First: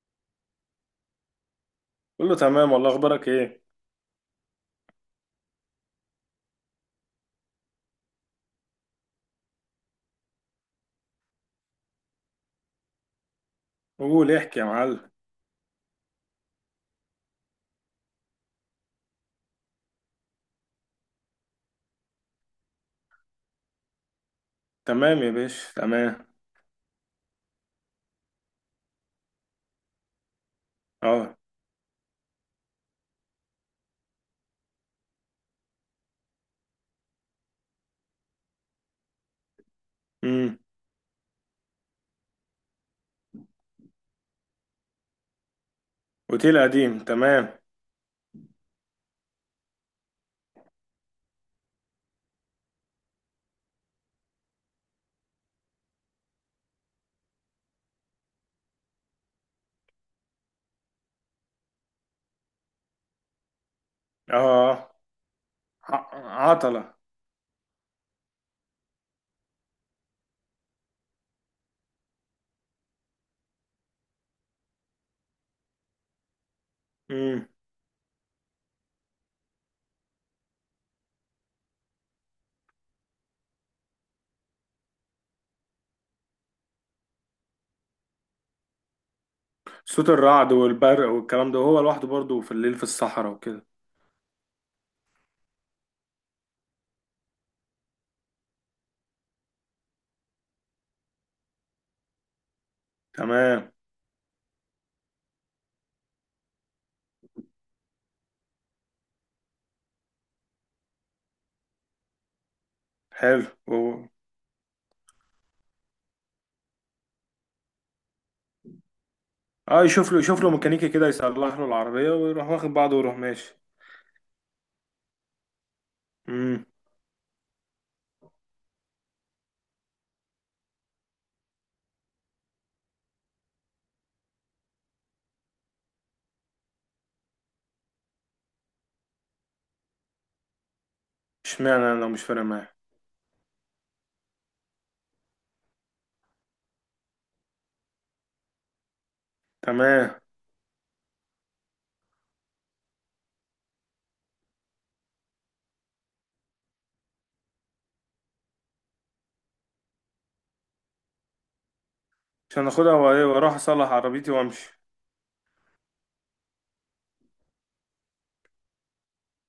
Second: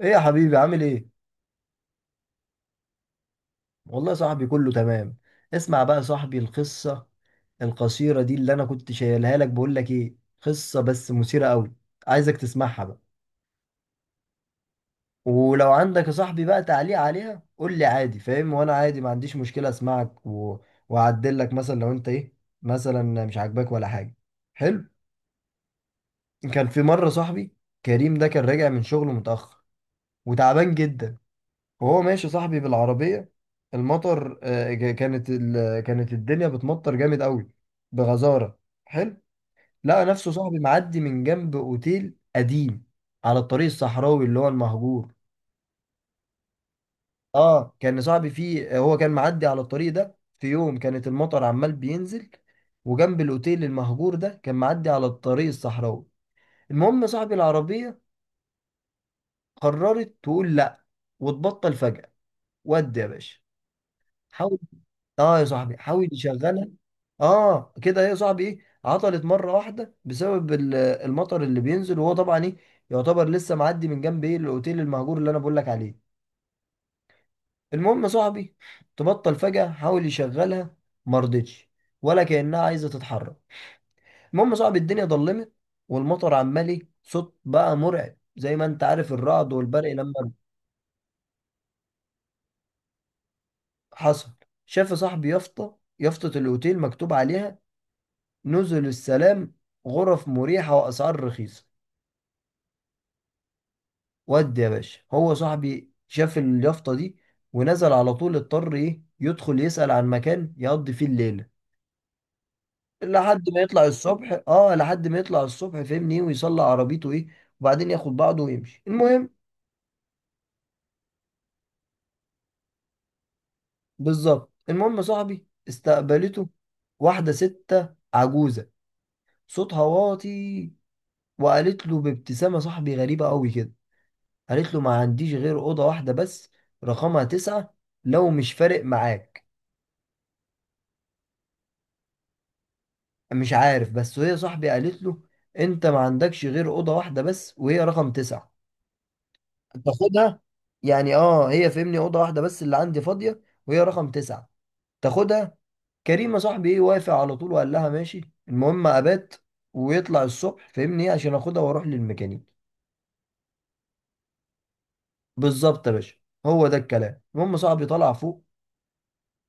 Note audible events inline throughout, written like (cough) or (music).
ايه يا حبيبي، عامل ايه؟ قول له تمام والله اخبارك ايه؟ والله يا صاحبي، كله تمام. اسمع بقى يا صاحبي، القصة القصيرة دي اللي انا كنت شايلها لك، بقول لك ايه، قصة بس مثيرة قوي. عايزك تسمعها بقى. قول احكي يا معلم. ولو عندك يا صاحبي بقى تعليق عليها قول لي عادي، فاهم، وانا عادي ما عنديش مشكلة اسمعك واعدل لك مثلا لو انت ايه، مثلا مش عاجباك ولا حاجة. حلو. تمام يا باشا، تمام. كان في مرة صاحبي كريم ده كان راجع من شغله متأخر وتعبان جدا. اه. وهو ماشي صاحبي بالعربية المطر كانت الدنيا بتمطر جامد قوي، بغزارة. حلو. لقى نفسه امم. صاحبي معدي من جنب اوتيل قديم على الطريق الصحراوي اللي هو المهجور. اوتيل قديم، تمام. اه، كان صاحبي فيه، هو كان معدي على الطريق ده في يوم كانت المطر عمال بينزل، وجنب الاوتيل المهجور ده كان معدي على الطريق الصحراوي. المهم صاحبي العربية قررت تقول لا وتبطل فجأة، ودي يا باشا. حاول، اه. اه يا صاحبي ع- حاول يشغلها. عطلة. اه كده، ايه يا صاحبي ايه، عطلت مره واحده بسبب المطر اللي بينزل، وهو طبعا ايه، يعتبر لسه معدي من جنب ايه الاوتيل المهجور اللي انا بقول لك عليه. امم. المهم يا صاحبي، تبطل فجاه، حاول يشغلها، ما رضتش، ولا كانها عايزه تتحرك. المهم يا صاحبي، الدنيا ضلمت، والمطر عمال ايه صوت بقى مرعب، زي ما انت عارف، الرعد والبرق صوت لما. الرعد والبرق والكلام ده، وهو لوحده برضه في الليل في الصحراء وكده. حصل. شاف يا صاحبي يافطه، الاوتيل مكتوب عليها نزل السلام، غرف مريحة وأسعار رخيصة. تمام. ودي يا باشا هو صاحبي شاف اليافطة دي، ونزل على طول، اضطر ايه يدخل يسأل عن مكان يقضي فيه الليلة لحد حلو ما يطلع الصبح، اه لحد ما يطلع الصبح، فاهمني إيه، ويصلي عربيته ايه، وبعدين ياخد بعضه ويمشي، المهم. اه، يشوف له، يشوف له ميكانيكي كده يصلح له العربية ويروح واخد بعضه ويروح ماشي. بالظبط المهم صاحبي استقبلته امم. واحدة ستة عجوزة صوتها واطي. وقالت له بابتسامة صاحبي غريبة قوي كده، قالت له ما عنديش غير أوضة واحدة بس، رقمها تسعة، لو مش فارق معاك. اشمعنى انا لو مش فارق معاه؟ مش عارف بس وهي صاحبي قالت له، أنت ما عندكش غير أوضة واحدة بس وهي رقم تسعة، تمام. تاخدها، يعني اه هي فهمني أوضة واحدة بس اللي عندي فاضية، وهي رقم تسعة، تاخدها. كريمة صاحبي ايه، وافق على طول وقال لها ماشي، المهم أبات ويطلع الصبح فهمني ايه عشان اخدها واروح للميكانيك. عشان اخدها وايه واروح اصلح عربيتي وامشي. بالظبط يا باشا، هو ده الكلام، المهم صاحبي طلع فوق،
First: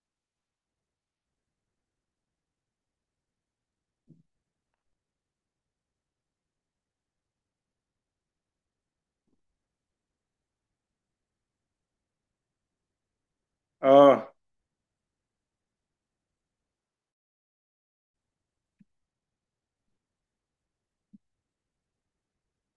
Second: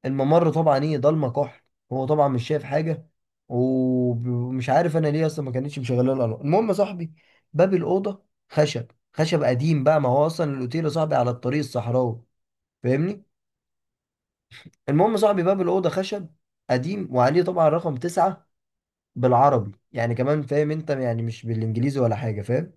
الممر طبعا ايه ضلمه كحل. هو طبعا مش شايف حاجه، ومش عارف انا ليه اصلا ما كانتش مشغله الالوان، المهم يا صاحبي باب الاوضه خشب، خشب قديم بقى، ما هو اصلا الاوتيل يا صاحبي على الطريق الصحراوي، فاهمني. اه المهم يا صاحبي باب الاوضه خشب قديم، وعليه طبعا رقم تسعة بالعربي يعني كمان، فاهم انت، يعني مش بالانجليزي ولا حاجه، فاهم.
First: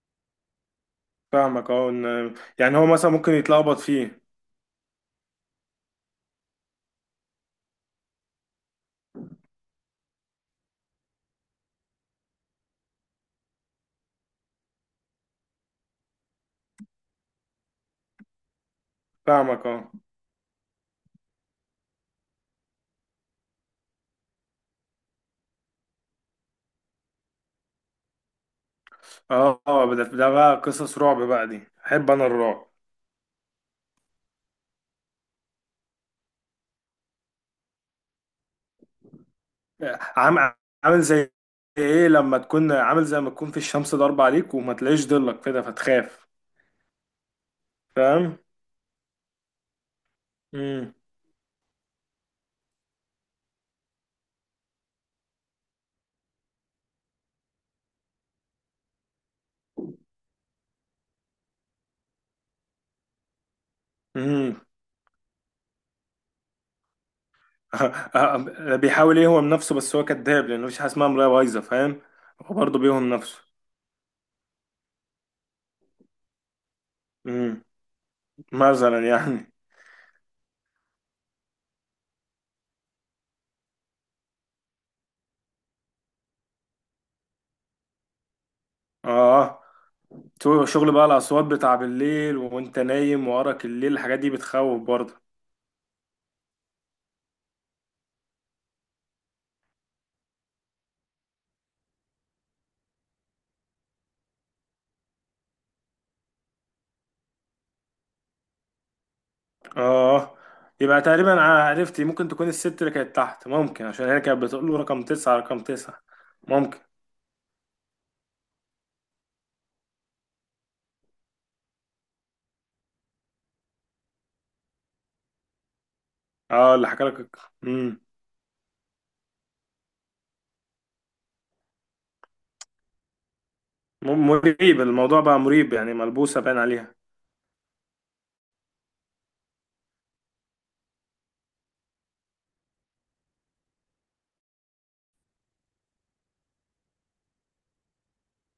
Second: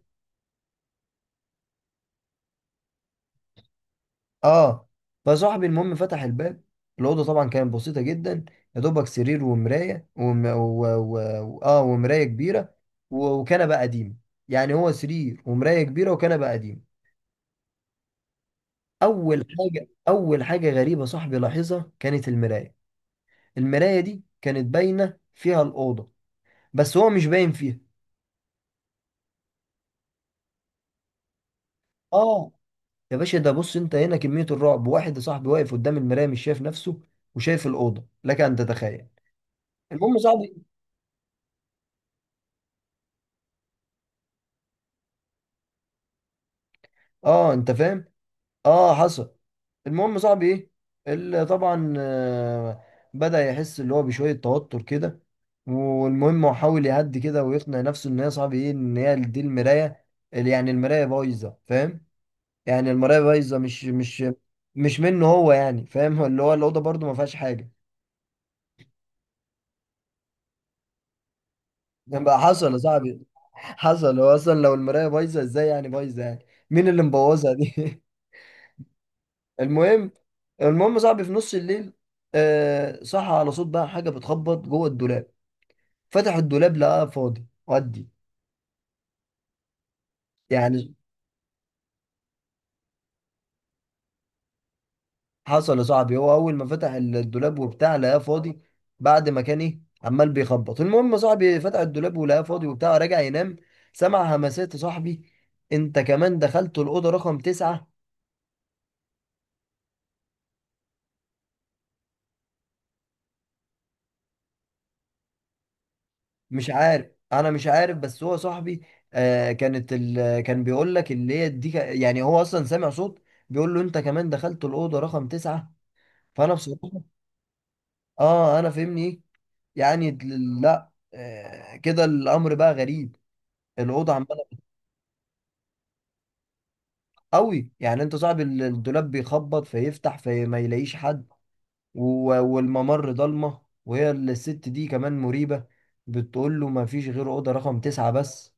فاهمك. اه يعني هو مثلا ممكن يتلخبط فيه. اه، فصاحبي المهم فتح الباب، الاوضه طبعا كانت بسيطه جدا. يا دوبك سرير ومرايه وم... و... و... و... اه ومرايه كبيره وكنبه قديمه. يعني هو سرير ومرايه كبيره وكنبه قديمه. اول فاهمك، حاجه اه. اول حاجه غريبه صاحبي لاحظها كانت المرايه. المرايه دي كانت باينه فيها الاوضه، بس هو مش باين فيها. اه، ده بقى قصص رعب بقى، دي احب انا اه الرعب. يا باشا ده، بص انت هنا كميه الرعب، واحد يا صاحبي واقف قدام المرايه مش شايف نفسه وشايف الاوضه، لك ان تتخيل. المهم عام صاحبي. عامل زي ايه، لما تكون عامل زي ما تكون في الشمس ضاربة عليك وما تلاقيش ضلك كده فتخاف. اه، انت فاهم. فاهم. اه حصل. المهم صاحبي امم. ايه، اللي طبعا بدأ يحس اللي هو بشوية توتر كده. والمهم هو حاول يهدي كده ويقنع نفسه ان هي صاحبي ايه ان هي دي المراية، اللي يعني المراية بايظة، فاهم. يعني المراية بايظة، مش مش امم. مش منه هو، يعني فاهم. (laughs) اللي هو الأوضة برضو ما فيهاش حاجة. (laughs) بيحاول يهوم نفسه، بس هو كذاب لانه مفيش حاجه اسمها مرايه بايظه، فاهم؟ بقى هو حصل يا برضه بيهوم صاحبي نفسه. حصل، هو اصلا لو المراية بايظة ازاي يعني بايظة، يعني مين اللي مبوظها امم، دي. مثلا يعني. المهم. يا صاحبي في نص الليل، آه صح على صوت بقى حاجه بتخبط جوه الدولاب. فتح الدولاب لقاه فاضي، ودي اه، شغل يعني. بقى الاصوات بتاع بالليل وانت نايم وراك الليل، الحاجات دي بتخوف برضه. حصل يا صاحبي هو اول ما فتح الدولاب وبتاع لقاه فاضي، بعد ما كان ايه عمال بيخبط، المهم يا صاحبي فتح الدولاب ولقاه فاضي وبتاع، رجع ينام. سمع همسات يا صاحبي، انت كمان دخلت الاوضه رقم تسعة. اه، يبقى تقريبا انا عرفت. ممكن تكون الست اللي كانت تحت، ممكن، عشان هي كانت بتقول له رقم تسعة رقم تسعة. مش ممكن. عارف، انا مش عارف بس هو صاحبي كان بيقول لك اللي هي دي يعني هو اصلا سامع صوت بيقول له انت كمان دخلت الاوضه رقم تسعة. فانا اه، اللي بصراحه حكى لك. امم. اه انا فهمني ايه، يعني لا، كده الامر بقى غريب. الاوضه عماله مريب، الموضوع بقى مريب، يعني ملبوسة باين عليها. قوي، يعني انت صاحب الدولاب بيخبط فيفتح فما يلاقيش حد، و... والممر ضلمه، وهي الست دي كمان مريبه. بتقول له ما فيش غير اوضه رقم تسعة بس،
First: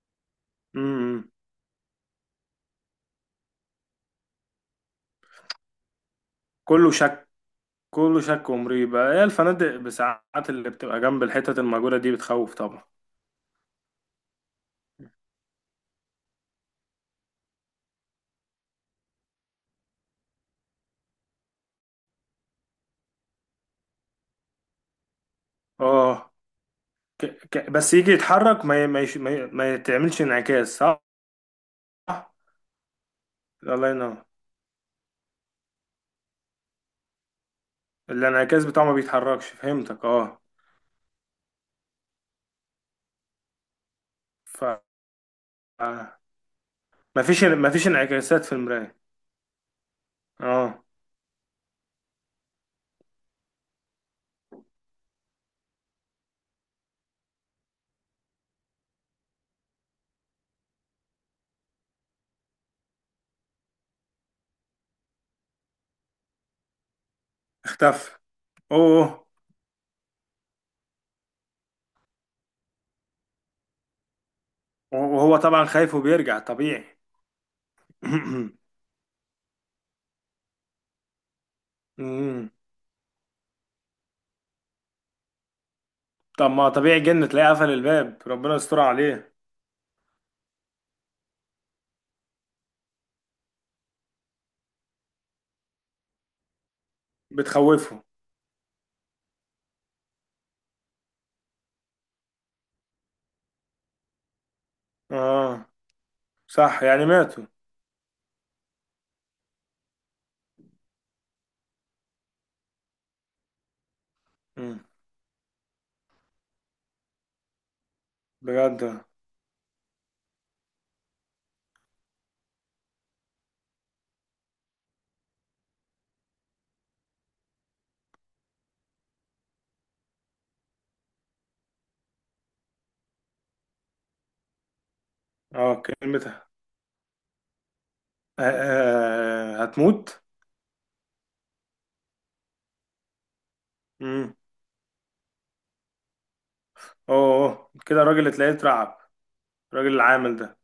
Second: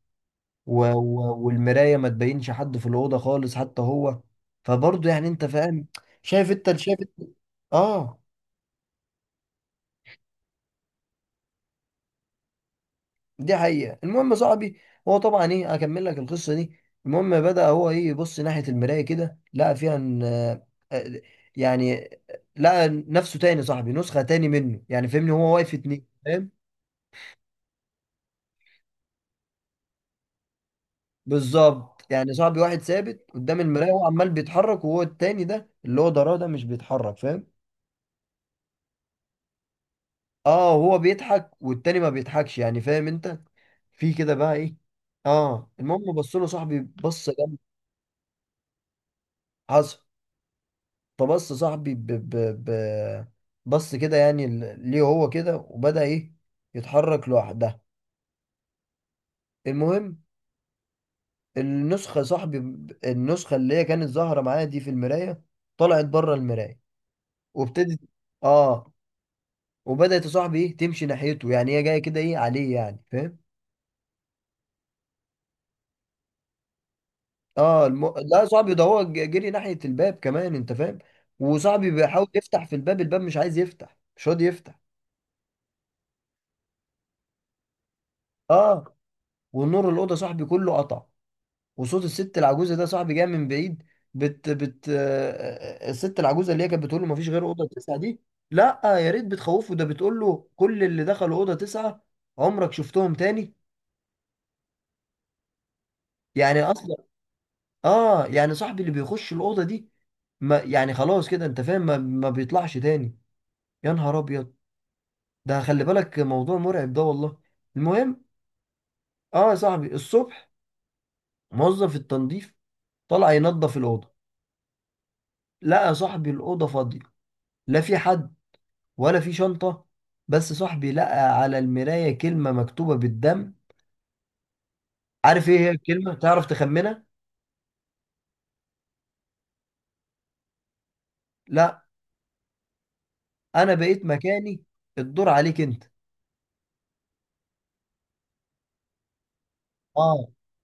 امم. والمراية ما تبينش حد في الأوضة خالص، حتى هو. فبرضه يعني انت فاهم، شايف انت، كله شايف انت. شك. كله اه شك ومريب. هي الفنادق بساعات اللي بتبقى جنب الحتت المأجورة دي بتخوف طبعا. دي حقيقة. المهم يا صاحبي، هو طبعا ايه، اكمل لك القصة دي. المهم بدأ هو ايه يبص ناحية المراية كده، لقى فيها ان آه، يعني لقى نفسه تاني يا صاحبي، نسخة تاني منه، يعني فهمني هو واقف اتنين، اه، فاهم. بس يجي يتحرك ما ي... ما, يش... ما, ي... ما يتعملش انعكاس، صح. بالظبط يعني صاحبي واحد ثابت قدام الله المراية وهو ينور. عمال بيتحرك، وهو التاني ده اللي هو ضراه ده مش بيتحرك، فاهم. الانعكاس بتاعه ما بيتحركش، فهمتك، اه. اه هو بيضحك والتاني ما بيضحكش، يعني فاهم انت في كده بقى ايه. اه ف المهم بص له صاحبي بص مفيش جنب، مفيش انعكاسات في المراية. حصل. اه. فبص صاحبي ب... بص كده، يعني ليه هو كده، وبدأ ايه يتحرك لوحدها. المهم النسخة صاحبي، النسخة اللي هي كانت ظاهرة معايا دي في المراية طلعت بره المراية، وابتدت اختفى. اه اوه. وبدأت يا صاحبي ايه تمشي ناحيته، يعني هي جاية كده ايه عليه، يعني فاهم. وهو طبعا خايف وبيرجع طبيعي. اه لا (clears throat) صاحبي ده هو جري ناحية الباب كمان، انت فاهم. وصاحبي بيحاول أمم. يفتح في الباب، الباب مش عايز يفتح، مش راضي يفتح. طب ما طبيعي، جن، تلاقيه قفل الباب. ربنا يستر اه، عليه. والنور الأوضة صاحبي كله قطع، وصوت الست العجوزة ده صاحبي جاي من بعيد. بت بت آه، الست العجوزة اللي هي كانت بتقول له مفيش غير أوضة تسعة بتخوفه. دي. لا يا ريت بتخوفه، ده بتقول له كل اللي دخلوا أوضة تسعة عمرك شفتهم تاني. اه يعني صح، أصلا. يعني ماتوا. اه يعني صاحبي اللي بيخش الأوضة دي، ما يعني خلاص كده انت فاهم، ما بيطلعش تاني. يا نهار أبيض. أمم. ده خلي بالك موضوع مرعب ده والله. المهم. بجد. اه يا صاحبي الصبح موظف التنظيف طلع ينظف الأوضة، لقى صاحبي الأوضة فاضية، لا في حد ولا في شنطة، بس صاحبي لقى على المراية كلمة مكتوبة بالدم. عارف ايه هي اه، الكلمة؟ تعرف كلمتها تخمنها؟ آه. آه، هتموت. لا. انا بقيت امم. مكاني، الدور عليك انت. اوه، أوه. كده الراجل اللي تلاقيه اترعب. الراجل اه العامل ده.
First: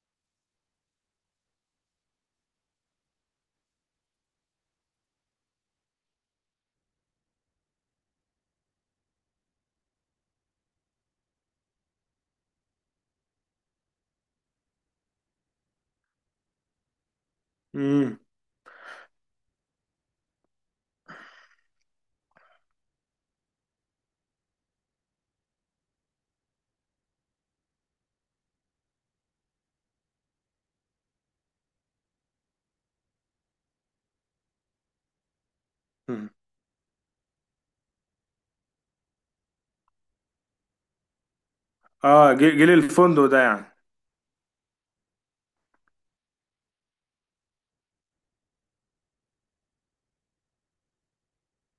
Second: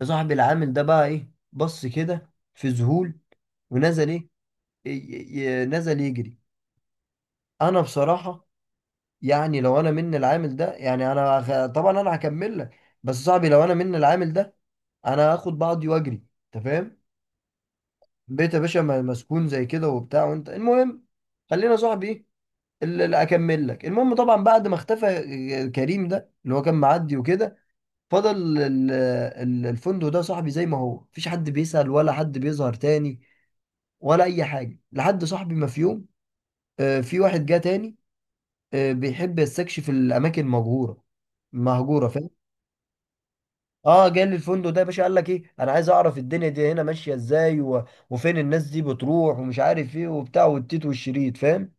يا صاحبي العامل ده بقى ايه، بص كده في ذهول، ونزل ايه، ي- نزل يجري. انا بصراحة، يعني لو انا من العامل ده يعني انا طبعا انا هكمل لك، بس صاحبي لو انا من العامل ده انا هاخد بعضي واجري، انت فاهم. امم. بيت يا باشا مسكون زي كده وبتاع، وانت المهم. خلينا صاحبي ايه اللي اكمل لك، المهم طبعا بعد ما اختفى كريم ده اللي هو كان معدي وكده، فضل ال- الفندق ده صاحبي زي ما هو، مفيش حد بيسأل ولا حد بيظهر تاني، ولا اي حاجه، لحد صاحبي ما في يوم أمم. في واحد جه تاني بيحب يستكشف الاماكن مهجوره، مهجوره فاهم. اه، جيل الفندق ده يعني. اه جاي لي الفندق ده يا باشا قال لك ايه، انا عايز اعرف الدنيا دي هنا ماشيه ازاي وفين الناس دي بتروح ومش عارف ايه وبتاع والتيت والشريط، فاهم.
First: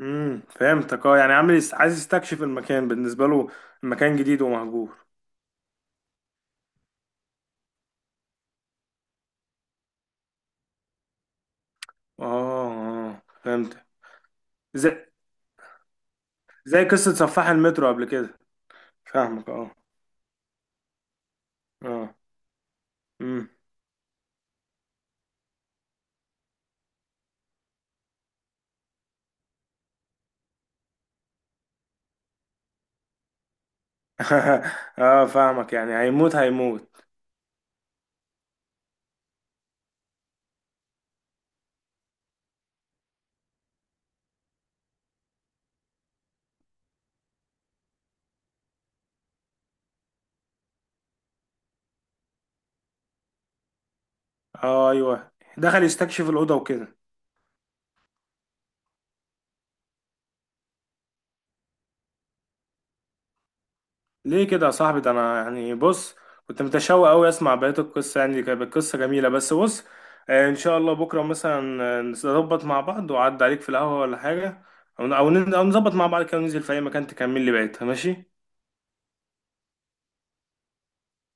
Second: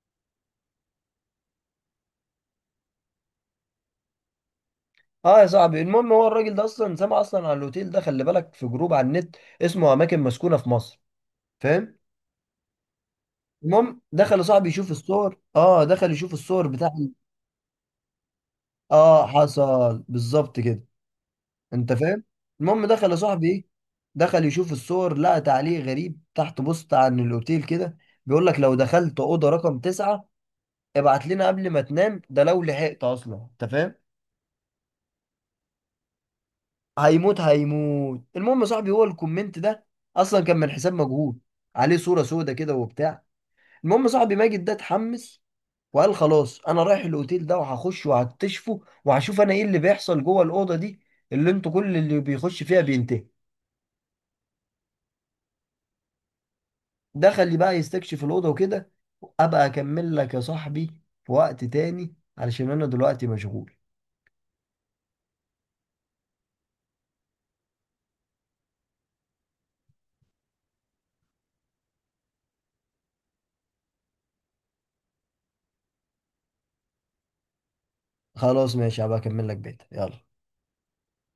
امم، فهمتك، اه. يعني عامل عايز يستكشف المكان. بالنسبه له المكان جديد ومهجور. اه يا صاحبي المهم هو الراجل ده اصلا سمع اصلا عن الاوتيل ده، خلي بالك في جروب على النت اسمه اماكن مسكونه في مصر، فاهم. اه. اه فهمت. المهم دخل يا صاحبي زي يشوف الصور، اه دخل يشوف الصور زي بتاع. قصه سفاح المترو قبل كده. اه فاهمك، اه. حصل بالظبط كده، انت اه. فاهم. المهم دخل يا صاحبي امم. ايه، دخل يشوف الصور، لقى تعليق غريب تحت بوست عن الاوتيل كده، بيقول لك لو دخلت اوضه رقم تسعة، ابعت لنا قبل ما تنام، ده لو لحقت اصلا، انت فاهم. (laughs) اه فاهمك، يعني هيموت، هيموت. هيموت هيموت. المهم يا صاحبي هو الكومنت ده اصلا كان من حساب مجهول، عليه صورة سودة كده وبتاع. المهم يا صاحبي ماجد ده اتحمس وقال خلاص انا رايح الاوتيل ده، وهخش وهكتشفه وهشوف انا ايه اللي بيحصل جوه الاوضه دي، اللي انتوا كل اللي بيخش فيها بينتهي. اه ايوه، دخل يستكشف الاوضه وكده. دخل لي بقى يستكشف الاوضه وكده. ابقى اكمل لك يا صاحبي في وقت تاني علشان انا دلوقتي مشغول. ليه كده يا صاحبي؟ ده انا يعني بص، كنت متشوق قوي اسمع بقيه القصه، يعني كانت القصه جميله. بس بص، ان شاء الله بكره مثلا، نظبط مع بعض وعد عليك في القهوه ولا حاجه. او أو نظبط مع بعض كده وننزل في اي مكان تكمل لي بقيتها، ماشي؟ خلاص ماشي، هبقى اكمل لك بيت، يلا.